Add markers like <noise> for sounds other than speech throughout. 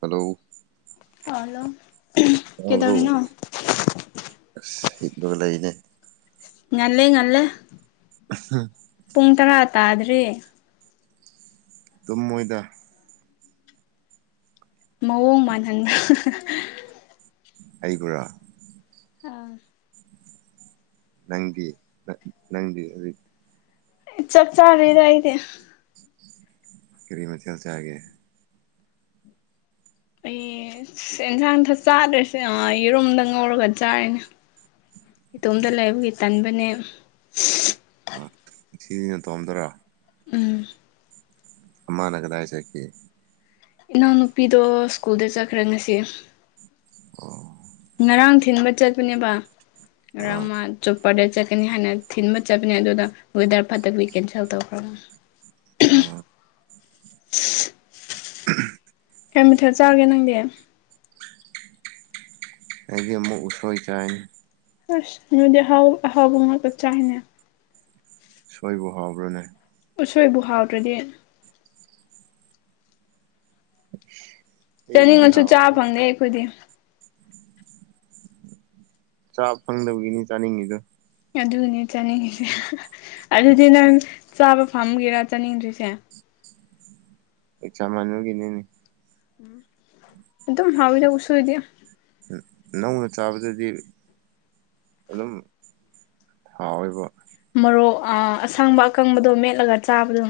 hello ꯐꯂꯣ ꯇꯥꯕ꯭ꯔꯣ ꯍꯤꯞꯄꯒ ꯂꯩꯅꯦ ꯉꯂꯦ ꯉꯂꯦ ꯑꯁ ꯍ ꯄꯨꯡ ꯇꯔꯥ ꯇꯥꯗ꯭ꯔꯤ ꯇꯨꯝꯃꯣꯏꯗ ꯃꯑꯣꯡ ꯃꯥꯟꯍꯟꯕ ꯑꯩꯒꯨꯔꯥ ꯑꯥ ꯅꯪꯗꯤ ꯅꯪꯗꯤ ꯑꯗꯨ ꯆꯥꯛ ꯆꯥꯔꯦꯗ ꯑꯩꯗꯤ ꯀꯔꯤ ꯃꯊꯦꯜ ꯆꯥꯒꯦ ꯑꯩ ꯑꯦꯟꯁꯥꯡꯊ ꯆꯥꯗ꯭ꯔꯦꯁꯦ ꯌꯦꯔꯨꯝꯗ ꯉꯧꯔꯒ ꯆꯥꯔꯤꯅꯦ ꯏꯇꯣꯝꯇ ꯂꯩꯕꯒꯤ ꯇꯟꯕꯅꯦ ꯑ ꯁꯤꯅ ꯇꯣꯝꯗꯣꯏꯔꯥ ꯎꯝ ꯃꯃꯥꯅ ꯀꯗꯥꯏ ꯆꯠꯈꯤ ꯏꯅꯥꯎꯅꯨꯄꯤꯗꯣ ꯁ꯭ꯀꯨꯜꯗ ꯆꯠꯈ꯭ꯔꯦ ꯉꯁꯤ ꯑꯣ ꯉꯔꯥꯡ ꯊꯤꯟꯕ ꯆꯠꯄꯅꯦꯕ ꯉꯔꯥꯡ ꯑꯥ ꯃꯥ ꯆꯧ ꯄꯗꯔ ꯆꯠꯀꯅꯤ ꯍꯥꯏꯅ ꯊꯤꯟꯕ ꯆꯠꯄꯅꯤ ꯑꯗꯨꯅ ꯋꯦꯗꯔ ꯐꯠꯇ ꯀꯦꯟꯁꯦꯜ ꯇꯧꯈ꯭ꯔꯕ ꯑꯣ ꯀꯩ ꯃꯊꯦꯜ ꯆꯥꯔꯒꯦ ꯅꯪꯗꯤ ꯑꯩꯗꯤ ꯑꯃꯨꯛ ꯎꯁꯣꯏ ꯆꯥꯏꯅꯤ ꯑꯁ ꯑꯗꯨꯗꯤ ꯑꯍꯥꯎ ꯑꯍꯥꯎꯕ ꯉꯥꯛꯇ ꯆꯥꯏꯅꯦ ꯎꯁꯣꯏꯕꯣ ꯍꯥꯕ꯭ꯔꯣꯅꯦ ꯑꯁꯣꯏꯕꯨ ꯍꯥꯎꯗ꯭ꯔꯗꯤ ꯑꯩꯒꯤꯗꯤ ꯆꯥꯅꯤꯡꯉꯁꯨ ꯆꯥꯕ ꯍꯥꯎꯇꯦꯗ ꯐꯪꯗꯦ ꯑꯩꯈꯣꯏꯗꯤ ꯆꯥꯕ ꯐꯪꯗꯕꯒꯤꯅꯤ ꯆꯥꯅꯤꯡꯉꯤꯗꯣ ꯑꯗꯨꯅꯦ ꯆꯥꯅꯤꯡꯉꯁꯦ ꯑꯗꯨꯗꯤ ꯅꯪ ꯆꯥꯕ ꯐꯝꯒꯦꯔꯥ ꯆꯥꯅꯤꯡꯗ꯭ꯔꯤꯁꯦ ꯑꯦꯛꯖꯥꯝ ꯃꯅꯨꯡꯒꯤꯅꯤꯅꯦ ꯑꯦ ꯑꯗꯨꯣ ꯍꯥꯎꯕꯤꯗ ꯎꯁꯣꯏꯗꯦ ꯅꯧꯅ ꯆꯥꯕꯗꯗꯤ ꯑꯗꯨꯝ ꯍꯥꯎꯋꯦꯕ ꯃꯔꯣꯔꯣꯛ ꯑ ꯑꯁꯪꯕ ꯑꯀꯪꯕꯗꯣ ꯃꯦꯠꯂꯒ ꯆꯥꯕꯗꯣ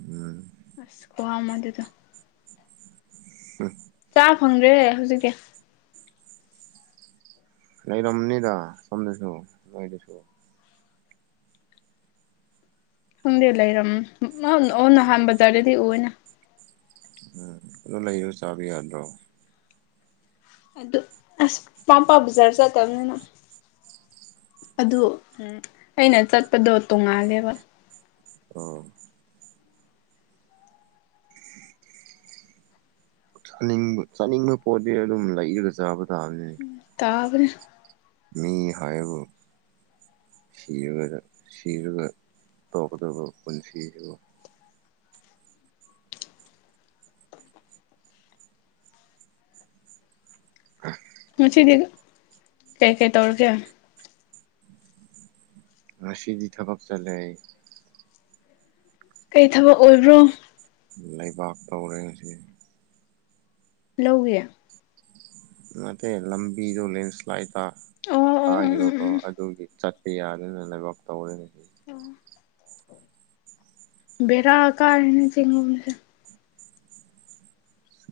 ꯎꯝ ꯑꯁ ꯋꯥ ꯑꯃ ꯑꯗꯨꯗꯣ ꯎꯝ ꯆꯥ ꯐꯪꯗ꯭ꯔꯦ ꯍꯧꯖꯤꯛꯀꯤ ꯂꯩꯔꯝꯅꯤꯗ ꯁꯣꯝꯗꯁꯨ ꯅꯣꯏꯗꯨꯁꯨ ꯈꯪꯗꯦ ꯂꯩꯔꯝ ꯑꯣ ꯅꯍꯥꯟ ꯕꯖꯥꯔꯗꯗꯤ ꯎ ꯑꯣꯏꯅ ꯎꯝ ꯑꯗꯨ ꯂꯩꯔ ꯆꯥꯕ ꯌꯥꯗ꯭ꯔꯣ ꯑꯗꯨ ꯑꯁ ꯄꯥꯝꯄꯥ ꯕꯖꯥꯔ ꯆꯠꯇꯕꯅꯤꯅ ꯑꯗꯨ ꯑꯩꯅ ꯆꯠꯄꯗꯣ ꯇꯣꯡꯉꯥꯜꯂꯦꯕ ꯑꯣ ꯆꯥꯅꯤꯡꯕ ꯆꯥꯅꯤꯡꯕ ꯄꯣꯠꯇꯤ ꯑꯗꯨꯝ ꯂꯩꯔꯒ ꯆꯥꯕ ꯇꯥꯕꯅꯤꯅꯦ ꯇꯥꯕꯅꯤ ꯃꯤ ꯍꯥꯏꯕꯨ ꯁꯤꯔꯒꯗ ꯁꯤꯔꯒ ꯇꯧꯀꯗꯕ ꯄꯨꯟꯁꯤꯁꯨ <unintelligible> ꯃꯆꯤꯗꯤ ꯀꯩ ꯀꯩ ꯇꯧꯔ ꯀꯌꯥ ꯉꯁꯤꯗꯤ ꯊꯕꯛ ꯆꯠꯂꯦ ꯑꯩ ꯀꯩ ꯊꯕꯛ ꯑꯣꯏꯕ꯭ꯔꯣ ꯂꯩꯕꯥꯛ ꯇꯧꯔꯦ ꯉꯁꯤ ꯂꯧꯦ ꯅꯠꯇꯦ ꯂꯝꯕꯤꯗꯣ ꯂꯦꯟꯁ꯭ꯂꯥꯏꯗꯠꯇ ꯑꯣ ꯑꯣ ꯎꯝ ꯇꯥꯈꯤꯕꯀꯣ ꯎꯝ ꯑꯗꯨꯒꯤ ꯆꯠ ꯑꯩ ꯌꯥꯗꯅ ꯂꯩꯕꯥꯛ ꯇꯧꯔꯦꯅ ꯑꯣ <unintelligible> ꯕꯦꯔꯥ ꯀꯥꯔꯤꯦꯅ ꯆꯤꯡꯉꯨꯁꯦ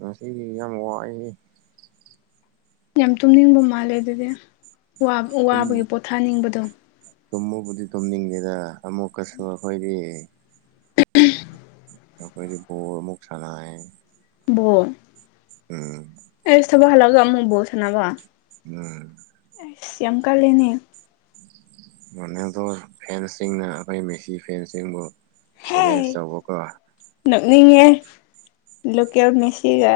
ꯑꯁ ꯏ ꯃꯋꯥꯖ ꯍꯦ ꯌꯥꯝ ꯇꯨꯝꯅꯤꯡꯕ ꯃꯥꯜꯂꯦ ꯑꯗꯨꯗꯤ ꯋꯥꯕꯒꯤ ꯄꯣꯊꯥꯅꯤꯡꯕꯗꯣ ꯇꯨꯝꯃꯨꯕꯨꯗꯤ ꯇꯨꯝꯅꯤꯡꯗꯦꯗ ꯑꯃꯨꯛꯀꯁꯨ ꯑꯩꯈꯣꯏꯗꯤ ꯑꯩꯈꯣꯏꯗꯤ ꯕꯣꯜ ꯃꯨꯛ ꯁꯅꯩꯌꯦꯅꯦ ꯕꯣꯃ ꯎꯝ ꯊꯕ ꯍꯥꯜꯂꯒ ꯑꯃꯨꯛ ꯕꯣꯜ ꯁꯥꯟꯅꯕ ꯎꯝ ꯑꯩꯁ ꯌꯥꯝ ꯀꯥꯂꯦꯅꯦ ꯔꯣꯅꯥꯜꯗꯣ ꯐꯦꯟꯁꯤꯡꯅ ꯑꯩꯈꯣꯏ ꯃꯦꯁꯤ ꯐꯦꯟꯁꯤꯡꯕꯨ ꯆꯦꯂꯦꯟꯖ ꯍꯦ ꯇꯧꯕꯀꯣ ꯅꯣꯛꯅꯤꯡꯉꯦ ꯂꯣꯀꯦꯜ ꯃꯦꯁꯤꯒ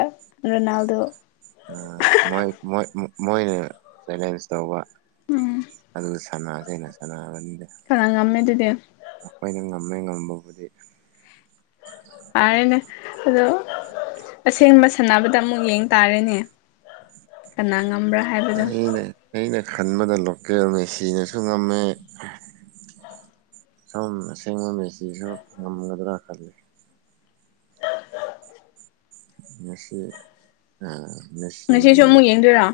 ꯔꯣꯅꯥꯜꯗꯣ ꯃꯣꯏ ꯃꯣꯏꯅ ꯆꯦꯂꯦꯟꯖ ꯇꯧꯕ ꯎꯝ ꯑꯗꯨꯒ ꯁꯅꯥꯁꯦꯅ ꯁꯅꯕꯅꯤꯗ ꯈꯔ ꯉꯝꯃꯦ ꯑꯗꯨꯗꯤ ꯑꯩꯈꯣꯏꯗꯤ ꯉꯝꯃꯦ ꯉꯝꯕꯕꯨꯗꯤ ꯇꯥꯔꯦꯅꯦ ꯑꯗꯣ ꯑꯁꯦꯡꯕ ꯁꯥꯟꯅꯕꯗ ꯑꯃꯨꯛ ꯌꯦꯡ ꯇꯥꯔꯦꯅꯦ ꯀꯅꯥ ꯉꯝꯕ꯭ꯔꯥ ꯍꯥꯏꯕꯗꯣ ꯑꯩꯅ ꯑꯩꯅ ꯈꯟꯕꯗ ꯂꯣꯀꯦꯜ ꯃꯦꯁꯤꯟꯅꯁꯨ ꯉꯝꯃꯦ ꯁꯨꯝ ꯑꯁꯦꯡꯕ ꯃꯦꯁꯤꯁꯨ ꯉꯝꯒꯗ꯭ꯔꯥ ꯈꯜꯂꯤ ꯉꯁꯤ ꯅꯥ ꯉꯁꯤꯁꯨ ꯃꯦꯁꯤꯒꯤ ꯑꯃꯨꯛ ꯌꯦꯡꯗꯣꯏꯔꯣ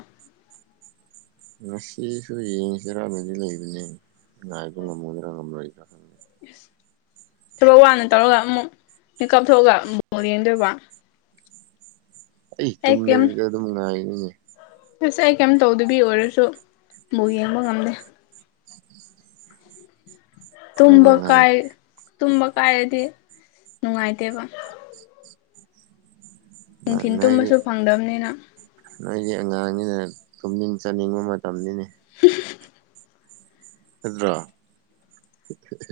ꯉꯁꯤꯁꯨ ꯌꯦꯡꯁꯤꯔꯥꯅꯗꯤ ꯂꯩꯕꯅꯤ ꯉꯥꯏꯕ ꯉꯝꯒꯗ꯭ꯔꯥ ꯉꯝꯂꯣꯏꯗ꯭ꯔꯥ ꯈꯪꯗꯦ ꯊꯕꯛ ꯋꯥꯅ ꯇꯧꯔꯒ ꯑꯃꯨꯛ ꯃꯦꯀꯞ ꯊꯣꯛꯑꯒ ꯑꯃꯨꯛ ꯕꯣꯜ ꯌꯦꯡꯗꯣꯏꯕ ꯑꯩ ꯇꯨꯝꯗꯕꯤꯗ ꯑꯗꯨꯝ ꯉꯥꯏꯅꯤꯅꯦ ꯑꯁ ꯑꯩ ꯀꯩꯝ ꯇꯧꯗꯕꯤ ꯑꯣꯏꯔꯁꯨ ꯕꯣꯜ ꯌꯦꯡꯕ ꯉꯝꯗꯦ ꯅꯣꯏꯗꯤ ꯇꯨꯝꯕ ꯑꯉꯥꯡ ꯀꯥꯏ ꯇꯨꯝꯕ ꯀꯥꯏꯔꯗꯤ ꯅꯨꯡꯉꯥꯏꯇꯦꯕ ꯅꯨꯡꯊꯤꯟ ꯃꯥꯏ ꯃꯥꯒꯤ ꯇꯨꯝꯕꯁꯨ ꯐꯪꯗꯕꯅꯤꯅ ꯅꯣꯏꯗꯤ ꯑꯉꯥꯡꯅꯤꯅ ꯇꯨꯝꯅꯤꯡ ꯆꯥꯅꯤꯡꯕ ꯃꯇꯝꯅꯤꯅꯦ <unintelligible> ꯅꯠꯇ꯭ꯔꯣ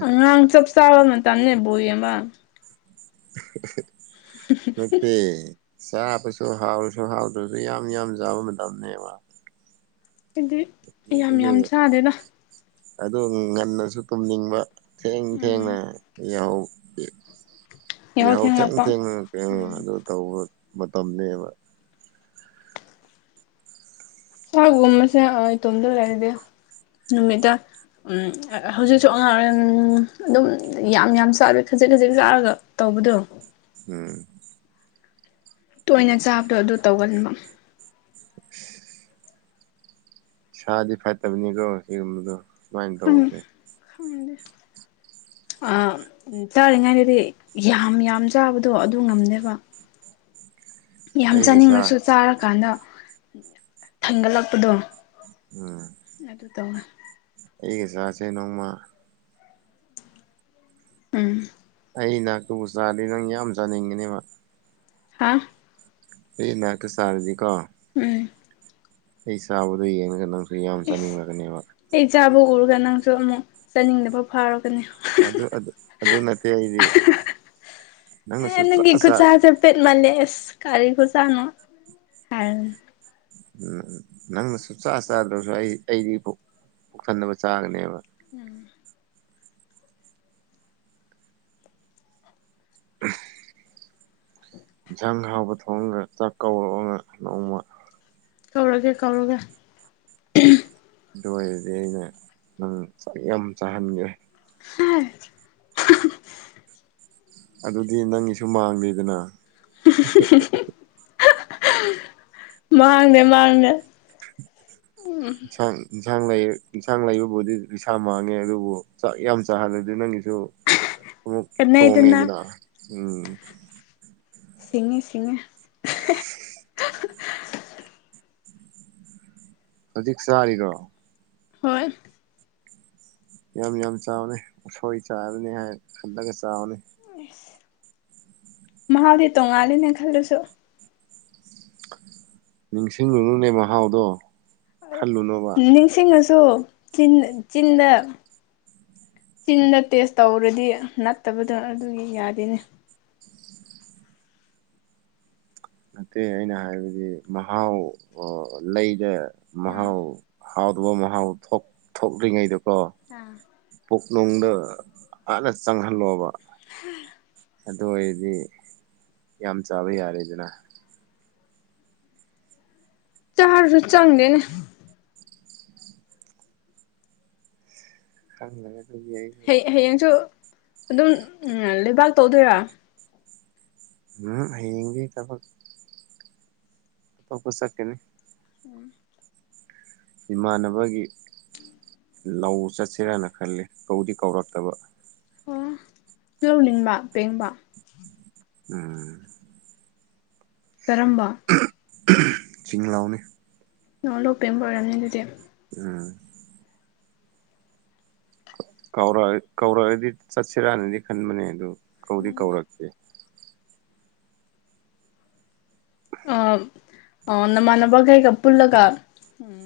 ꯑꯉꯥꯡ ꯆꯞ ꯆꯥꯕ ꯃꯇꯝꯅꯦ ꯕꯣꯜ ꯌꯦꯡꯕ ꯅꯠꯇꯦ ꯆꯥꯕꯁꯨ ꯍꯥꯎꯔꯁꯨ ꯍꯥꯎꯗ꯭ꯔꯁꯨ ꯌꯥꯝ ꯌꯥꯝ ꯆꯥꯕ ꯃꯇꯝꯅꯦꯕ ꯑꯩꯗꯤ ꯌꯥꯝ ꯑꯗꯨ ꯌꯥꯝ ꯆꯥꯗꯦꯗ ꯑꯗꯨ ꯉꯟꯅꯁꯨ ꯇꯨꯝꯅꯤꯡꯕ ꯊꯦꯡ ꯎꯝ ꯊꯦꯡꯅ ꯌꯥꯍꯧ ꯌꯥꯍꯧ ꯌꯍꯥꯎ ꯊꯦꯡ ꯊꯦꯡꯂꯛꯄ ꯊꯦꯡꯅ ꯎꯝ <unintelligible> ꯑꯗꯨ ꯇꯧꯕ ꯃꯇꯝꯅꯦꯕ ꯁꯥꯒꯨꯝꯕꯁꯦ ꯏꯇꯣꯝꯗ ꯂꯩꯗꯤ ꯅꯨꯃꯤꯠꯗ ꯎꯝ ꯍꯧꯖꯤꯛꯁꯨ ꯑꯉꯥꯡ ꯑꯝ ꯑꯗꯨꯝ ꯌꯥꯝ ꯌꯥꯝ ꯆꯥꯗꯦ ꯈꯖꯤꯛ ꯈꯖꯤꯛ ꯆꯥꯔꯒ ꯇꯧꯕꯗꯣ ꯎꯝ ꯇꯣꯏꯅ ꯆꯥꯕꯗꯣ ꯑꯗꯨ ꯇꯧꯒꯟꯕ ꯁꯥꯗꯤ ꯐꯠꯇꯕꯅꯤꯀꯣ ꯏꯔꯨꯝꯕꯗꯣ ꯁꯨꯃꯥꯏꯅ ꯈꯪ ꯇꯧꯕꯁꯦ ꯈꯪꯗꯦ ꯑꯥ ꯆꯥꯔꯤꯉꯩꯗꯗꯤ ꯌꯥꯝ ꯌꯥꯝ ꯆꯥꯕꯗꯣ ꯑꯗꯨ ꯉꯝꯗꯦꯕ ꯌꯥꯝ ꯑꯩꯒ ꯆꯥ ꯆꯥꯅꯤꯡꯉꯁꯨ ꯆꯥꯔꯀꯥꯟꯗ ꯊꯥꯡꯒꯠꯂꯛꯄꯗꯣ ꯎꯝ ꯑꯗꯨ ꯇꯧꯅ ꯑꯩꯒ ꯆꯥꯁꯦ ꯅꯣꯡꯃ ꯎꯝ ꯑꯩꯅ ꯇꯨ ꯆꯥꯔꯗꯤ ꯅꯪ ꯌꯥꯝ ꯆꯥꯅꯤꯡꯉꯅꯦꯕ ꯍꯥꯥ ꯑꯩ ꯅꯥꯛꯇ ꯆꯔꯗꯤꯀꯣ ꯎꯝ ꯑꯩ ꯆꯥꯕꯗꯣ ꯌꯦꯡꯉꯒ ꯅꯪꯁꯨ ꯌꯥꯝ ꯏꯁ ꯆꯥꯅꯤꯡꯂꯛꯒꯅꯦꯕ ꯑꯩ ꯆꯥꯕ ꯎꯔꯒ ꯅꯪꯁꯨ ꯑꯃꯨꯛ ꯆꯥꯅꯤꯡꯗꯕ ꯐꯥꯎꯔꯒꯅꯤ ꯑꯗꯨ ꯑꯗꯨ ꯅꯠꯇꯦ ꯑꯩꯗꯤ ꯅꯪꯅ ꯑꯦ ꯁꯨꯆꯥ ꯅꯪꯒꯤ ꯆꯥ ꯈꯨꯠꯁꯥꯁꯦ ꯄꯦꯠ ꯃꯥꯂꯦꯁ ꯀꯥꯔꯤꯕ ꯈꯨꯆꯥꯅꯣ ꯎꯝ ꯎꯝ ꯅꯪꯅ ꯁꯨꯡꯆꯥ ꯆꯥꯗ꯭ꯔꯁꯨ ꯑꯩ ꯑꯩꯗꯤ ꯄꯨꯛ ꯄꯨꯛꯊꯟꯅꯅꯕ ꯆꯥꯒꯅꯦꯕ ꯎꯝ ꯏꯟꯁꯥꯡ ꯍꯥꯎꯕ ꯊꯣꯡꯑꯒ ꯆꯥꯛ ꯀꯧꯔꯛꯑꯒ ꯅꯣꯡꯃ ꯀꯧꯔꯒꯦ ꯀꯧꯔꯒꯦ ꯑꯗꯨ ꯑꯣꯏꯔꯗꯤ ꯑꯩꯅ ꯅꯪ ꯆꯥꯛ ꯌꯥꯝ ꯆꯥꯍꯟꯒꯦ <unintelligible> ꯑꯗꯨꯗꯤ ꯅꯪꯒꯤꯁꯨ ꯃꯥꯡꯗꯦꯗꯅ <unintelligible> ꯃꯥꯡꯗꯦ ꯃꯥꯡꯗꯦ ꯏꯟꯁꯥꯡ ꯏꯟꯁꯥꯡ ꯂꯩ ꯏꯟꯁꯥꯡ ꯂꯩꯕꯕꯨꯗꯤ ꯔꯤꯁꯥ ꯃꯥꯡꯉꯦ ꯑꯗꯨꯕꯨ ꯆꯥꯛ ꯌꯥꯝ ꯆꯥꯍꯜꯂꯗꯤ ꯅꯪꯒꯤꯁꯨ <unintelligible> ꯑꯃꯨꯛ ꯀꯅꯩꯗꯅ ꯇꯣꯡꯉꯦꯗꯅ ꯎꯝ ꯁꯤꯡꯉꯦ ꯁꯤꯡꯉꯦ ꯍꯧꯖꯤꯛ ꯆꯥꯔꯤꯔꯣ ꯍꯣꯏ ꯌꯥꯝ ꯌꯥꯝ ꯆꯥꯎꯅꯦ ꯎꯁꯣꯏ ꯆꯥꯔꯅꯤ ꯍꯥꯏ ꯈꯜꯂꯒ ꯆꯥꯎꯅꯦ ꯃꯍꯥꯎꯗꯤ ꯇꯣꯡꯉꯥꯜꯂꯤꯅꯦ ꯈꯜꯂꯁꯨ ꯅꯤꯡꯁꯤꯡꯂꯨꯅꯨꯅꯦ ꯃꯍꯥꯎꯗꯣ ꯈꯜꯂꯨꯅꯣ ꯅꯤꯡꯁꯤꯡꯉꯁꯨ ꯆꯤꯟꯗ ꯆꯤꯟꯗ ꯇꯦꯁ ꯇꯧꯔꯗꯤ ꯅꯠꯇꯕꯗꯣ ꯑꯗꯨꯒꯤ ꯌꯥꯗꯦꯅꯦ ꯅꯠꯇꯦ ꯑꯩꯅ ꯍꯥꯏꯕꯗꯤ ꯃꯍꯥꯎ ꯂꯩꯗ ꯎꯝ ꯃꯍꯥꯎ ꯍꯥꯎꯗꯕ ꯃꯍꯥꯎ ꯊꯣꯛ ꯊꯣꯛꯔꯤꯉꯩꯗꯀꯣ ꯑꯥ ꯄꯨꯣꯛꯅꯨꯡꯗ ꯑꯥꯟꯅ ꯆꯪꯍꯜꯂꯣꯕ ꯍꯥ ꯑꯗꯨ ꯑꯣꯏꯔꯗꯤ ꯌꯥꯝ ꯆꯥꯕ ꯌꯥꯔꯦꯗꯅ ꯆꯥꯔꯁꯨ ꯆꯪꯗꯦꯅꯦ ꯈꯪꯗ꯭ꯔꯦ ꯑꯗꯨꯗꯤ ꯑꯩ ꯍꯩ ꯍꯌꯦꯡꯁꯨ ꯑꯗꯨꯝ ꯂꯩꯕꯥꯛ ꯇꯧꯗꯣꯏꯔꯥ ꯎꯝ ꯍꯌꯦꯡꯗꯤ ꯊꯕꯛ ꯑꯇꯣꯞꯄ ꯆꯠꯀꯅꯤ ꯎꯝ ꯏꯃꯥꯟꯅꯕꯒꯤ ꯂꯧ ꯆꯠꯁꯤꯔꯥꯅ ꯈꯜꯂꯤ ꯀꯧꯗꯤ ꯀꯧꯔꯛꯇꯕ ꯑꯣ ꯂꯧꯅꯤꯡꯕ ꯄꯦꯡꯕ ꯎꯝ ꯀꯔꯝꯕ ꯆꯤꯡ ꯂꯥꯎꯅꯤ ꯑꯣ ꯂꯧ ꯄꯦꯡꯕ ꯑꯣꯏꯔꯝꯅꯤ ꯑꯗꯨꯗꯤ ꯎꯝ ꯀꯧꯔꯛ ꯀꯧꯔꯛꯑꯗꯤ ꯆꯠꯁꯤꯔꯥꯅꯗꯤ ꯈꯟꯕꯅꯦ ꯑꯗꯨ ꯀꯧꯗꯤ ꯀꯧꯔꯛꯇꯦ ꯑ ꯑ ꯅꯃꯟꯕꯥ ꯈꯩꯒ ꯄꯨꯜꯂꯒ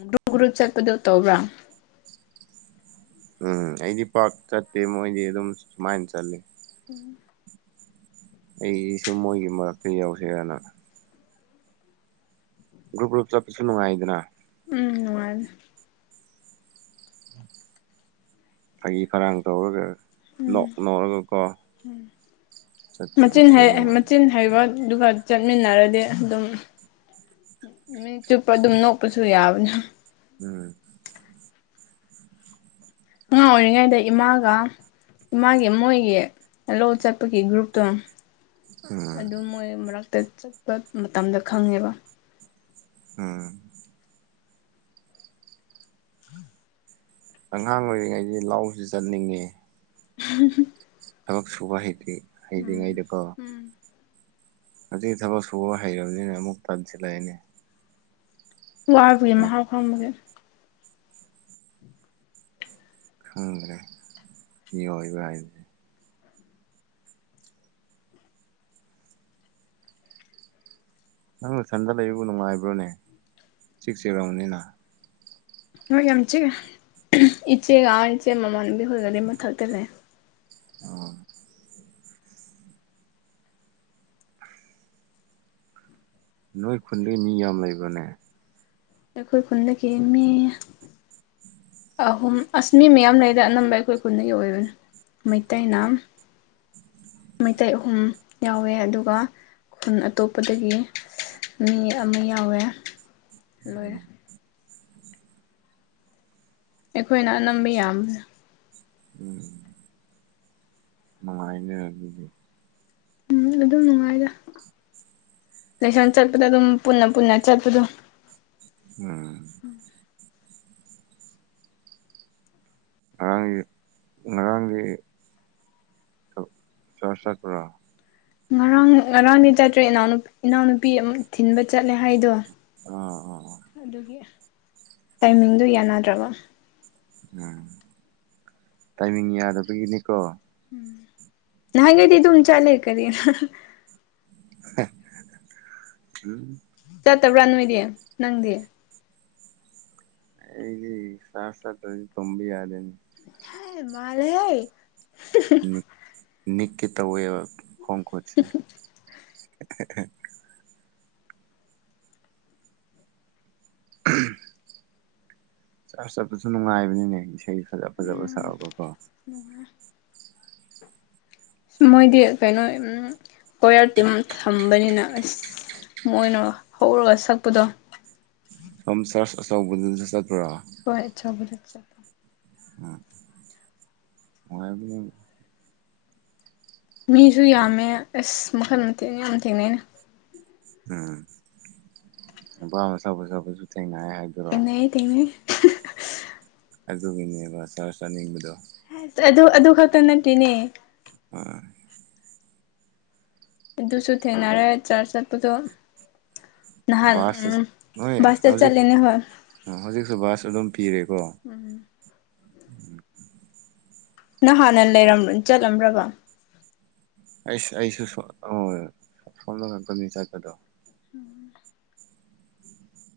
ꯒ꯭ꯔꯨ ꯒ꯭ꯔꯨꯞ ꯆꯠꯄꯗꯣ ꯇꯧꯕ꯭ꯔꯥ ꯎꯝ ꯑꯩꯗꯤ ꯄꯥꯛ ꯆꯠꯇꯦ ꯃꯣꯏꯗꯤ ꯑꯗꯨꯝ ꯁꯨꯃꯥꯏꯅ ꯆꯠꯂꯦ ꯎꯝ ꯑꯩꯁꯨ ꯃꯣꯏꯒꯤ ꯃꯔꯛꯇ ꯌꯎꯁꯦꯔꯥꯅꯥ ꯒ꯭ꯔꯨꯞ ꯒ꯭ꯔꯨꯞ ꯆꯠꯄꯁꯨ ꯅꯨꯡꯉꯥꯏꯗꯅ ꯎꯝ ꯅꯨꯡꯉꯥꯏ ꯐꯥꯒꯤ ꯐꯔꯥꯡ ꯇꯧꯔꯒ ꯎꯝ ꯅꯣꯛ ꯅꯣꯛꯔꯒꯀꯣ ꯆꯠꯄꯗꯁꯨ ꯅꯨꯡꯉꯥꯏ ꯍꯩꯕꯗꯨꯒ ꯆꯠꯃꯤꯟꯅꯔꯗꯤ ꯑꯗꯨꯝ ꯅꯨꯃꯤꯠ ꯆꯨꯞꯄ ꯑꯗꯨꯝ ꯅꯣꯛꯄꯁꯨ ꯌꯥꯕꯅꯦ ꯎꯝ ꯑꯉꯥꯡ ꯑꯣꯏꯔꯤꯉꯩꯗ ꯏꯃꯥꯒ ꯏꯃꯥꯒꯤ ꯃꯣꯏꯒꯤ ꯂꯧ ꯆꯠꯄꯒꯤ ꯒ꯭ꯔꯨꯞꯇꯣ ꯎꯝ ꯑꯗꯨ ꯃꯣꯏ ꯃꯔꯛꯇ ꯆꯠꯄ ꯃꯇꯝꯗ ꯈꯪꯉꯦꯕ ꯎꯝ <inaudible> ꯑꯉꯥꯡ ꯑꯣꯏꯔꯤꯉꯩꯗꯤ ꯂꯥꯎꯁꯤ ꯆꯠꯅꯤꯡꯉꯦ <inaudible> ꯊꯕꯛ ꯁꯨꯕ ꯍꯩ ꯎꯝ ꯍꯩꯇ꯭ꯔꯤꯉꯩꯗꯀꯣ ꯎꯝ ꯍꯧꯖꯤꯛ ꯊꯕꯛ ꯁꯨꯕ ꯍꯩꯔꯕꯅꯤꯅ ꯑꯃꯨꯛ ꯇꯟꯁꯤꯜꯂꯛꯏꯅꯦ ꯋꯥꯕꯒꯤ ꯃꯍꯥꯎ ꯈꯪꯕꯒꯤ ꯈꯪꯗ꯭ꯔꯦ ꯏꯏ ꯏ ꯅꯪꯅ ꯁꯟꯗ ꯂꯩꯕꯕꯨ ꯅꯨꯡꯉꯥꯏꯕ꯭ꯔꯣꯅꯦ ꯁꯤꯛꯁ ꯑꯦ ꯔꯥꯎꯟꯅꯤꯅ ꯍꯣꯏ ꯌꯥꯝ ꯆꯤꯒ ꯏꯆꯦꯒ ꯏꯆꯦ ꯃꯃꯥꯟꯅꯕꯤ ꯍꯣꯏꯒꯗꯤ ꯃꯊꯛꯇꯔꯦ ꯑꯣ ꯅꯣꯏ ꯈꯨꯟꯗꯩ ꯃꯤ ꯌꯥꯝ ꯂꯩꯕꯅꯦ ꯑꯩꯈꯣꯏ ꯈꯨꯟꯗꯒꯤ ꯃꯤ ꯑꯍꯨꯝ ꯑꯁꯃꯤ ꯃꯌꯥꯝ ꯂꯩꯗ ꯑꯅꯝꯕ ꯑꯩꯈꯣꯏ ꯈꯨꯨꯟꯒꯤ ꯑꯣꯏꯕꯅꯤ ꯃꯩꯇꯩꯅ ꯃꯩꯇꯩ ꯑꯍꯨꯝ ꯌꯥꯎꯋꯦ ꯑꯗꯨꯒ ꯈꯨꯟ ꯑꯇꯣꯞꯄꯗꯒꯤ ꯃꯤ ꯑꯃ ꯌꯥꯎꯋꯦ ꯂꯣꯏꯔꯦ ꯎꯝ ꯑꯩꯈꯣꯏꯅ ꯑꯅꯝꯕ ꯌꯥꯝꯕ꯭ꯔꯥ ꯎꯝ ꯁꯃꯥꯏꯅ ꯑꯗꯨꯗꯤ ꯎꯝ ꯑꯗꯨꯝ ꯅꯨꯡꯉꯥꯏꯔ ꯂꯥꯏꯁꯪ ꯆꯠꯄꯗ ꯑꯗꯨꯝ ꯄꯨꯟꯅ ꯄꯨꯟꯅ ꯆꯠꯄꯗꯣ ꯎꯝ ꯉꯔꯥꯡꯒꯤ ꯉꯔꯥꯡꯒꯤ <unintelligible> ꯉꯔꯥꯡ ꯉꯔꯥꯡꯗꯤ ꯆꯠꯇ꯭ꯔꯦ ꯏꯅꯥꯎ ꯏꯅꯥꯎꯅꯨꯄꯤ ꯑꯃꯨ ꯊꯤꯟꯕ ꯆꯠꯂꯦ ꯍꯥꯏꯗꯣ ꯑꯥ ꯑꯥ ꯑꯗꯨꯒꯤ ꯇꯥꯏꯃꯤꯡꯗꯨꯣ ꯌꯥꯅꯗ꯭ꯔꯕ ꯎꯝ ꯇꯥꯏꯃꯤꯡ ꯌꯥꯗꯕꯒꯤꯅꯤꯀꯣ ꯎꯝ ꯅꯪꯒꯦꯗꯤ ꯑꯗꯨꯝ ꯆꯂꯦ ꯀꯔꯤ ꯎꯝ ꯆꯠꯇꯕ꯭ꯔꯥ ꯅꯣꯏꯗꯤ ꯅꯪꯗꯤ ꯑꯩꯒꯤ ꯁꯥꯠ ꯁꯠ ꯇꯣꯡꯝꯕꯤ ꯌꯥꯔꯦ ꯍꯥ ꯃꯟꯂꯦꯍꯦ ꯍꯨꯃ ꯍꯨꯝ ꯅꯀꯤ ꯇꯕꯨ ꯐꯣꯡꯁꯤ ꯆꯠ ꯆꯠꯄꯁꯨ ꯅꯨꯡꯉꯥꯏꯕꯅꯤꯅꯦ ꯏꯁꯩ ꯐꯖ ꯐꯖꯕ ꯁꯛꯑꯒ ꯀꯣ ꯎꯃꯍꯨꯝ ꯃꯣꯏꯗꯤ ꯀꯩꯅꯣ ꯎ ꯀꯣꯌꯔ ꯇꯤꯝ ꯊꯝꯕꯅꯤꯅ ꯑꯁ ꯃꯣꯏꯅ ꯍꯧꯔꯒ ꯁꯛꯄꯗꯣ ꯁꯝ ꯆꯔꯁ ꯑꯆꯧꯕꯗꯨꯅꯁꯨ ꯆꯠꯄ꯭ꯔꯥ <unintelligible> <inaudible> ꯍꯉꯥꯏꯕ ꯃꯤꯁꯨ ꯌꯥꯝꯃꯦ ꯑꯁ ꯃꯈꯜ ꯃꯊꯦꯜ ꯌꯥꯝ ꯊꯦꯡꯅꯩꯅ ꯎꯝ ꯄꯥꯝ ꯁꯕꯨ ꯁꯕꯨꯁꯨ ꯊꯅꯑ ꯍꯥꯏ ꯊꯦꯡꯅꯩꯌꯦ ꯊꯦꯡꯅꯩꯌꯦ ꯑꯗꯨꯒꯤꯅꯦꯕ ꯁꯥꯔ ꯆꯥꯅꯤꯡꯕꯗꯣ ꯑꯗꯨ ꯑꯗꯨ ꯈꯛꯇ ꯅꯠꯇ꯭ꯦꯅꯦ ꯑꯥ ꯑꯗꯨꯁꯨ ꯊꯦꯡꯅꯔꯦ ꯆꯥꯔꯆ ꯆꯠꯄꯗꯣ ꯅꯍꯥꯟ ꯕꯥꯁ ꯎꯝ ꯁꯇ ꯆꯠꯂꯦꯅꯦ ꯍꯣꯏ ꯑꯣ ꯍꯧꯖꯤꯛꯁꯨ ꯕꯥꯁ ꯑꯗꯨꯝ ꯄꯤꯔꯦꯀꯣ ꯎꯝ ꯅ ꯍꯥꯟꯅ ꯂꯩꯔꯝ ꯆꯠꯂꯝꯂ꯭ꯔꯕ ꯑꯩꯁ ꯑꯩꯁꯨ ꯁꯣꯝ ꯁꯣꯝꯗ ꯉꯥꯛꯀꯅꯤ ꯆꯠꯄꯗꯣ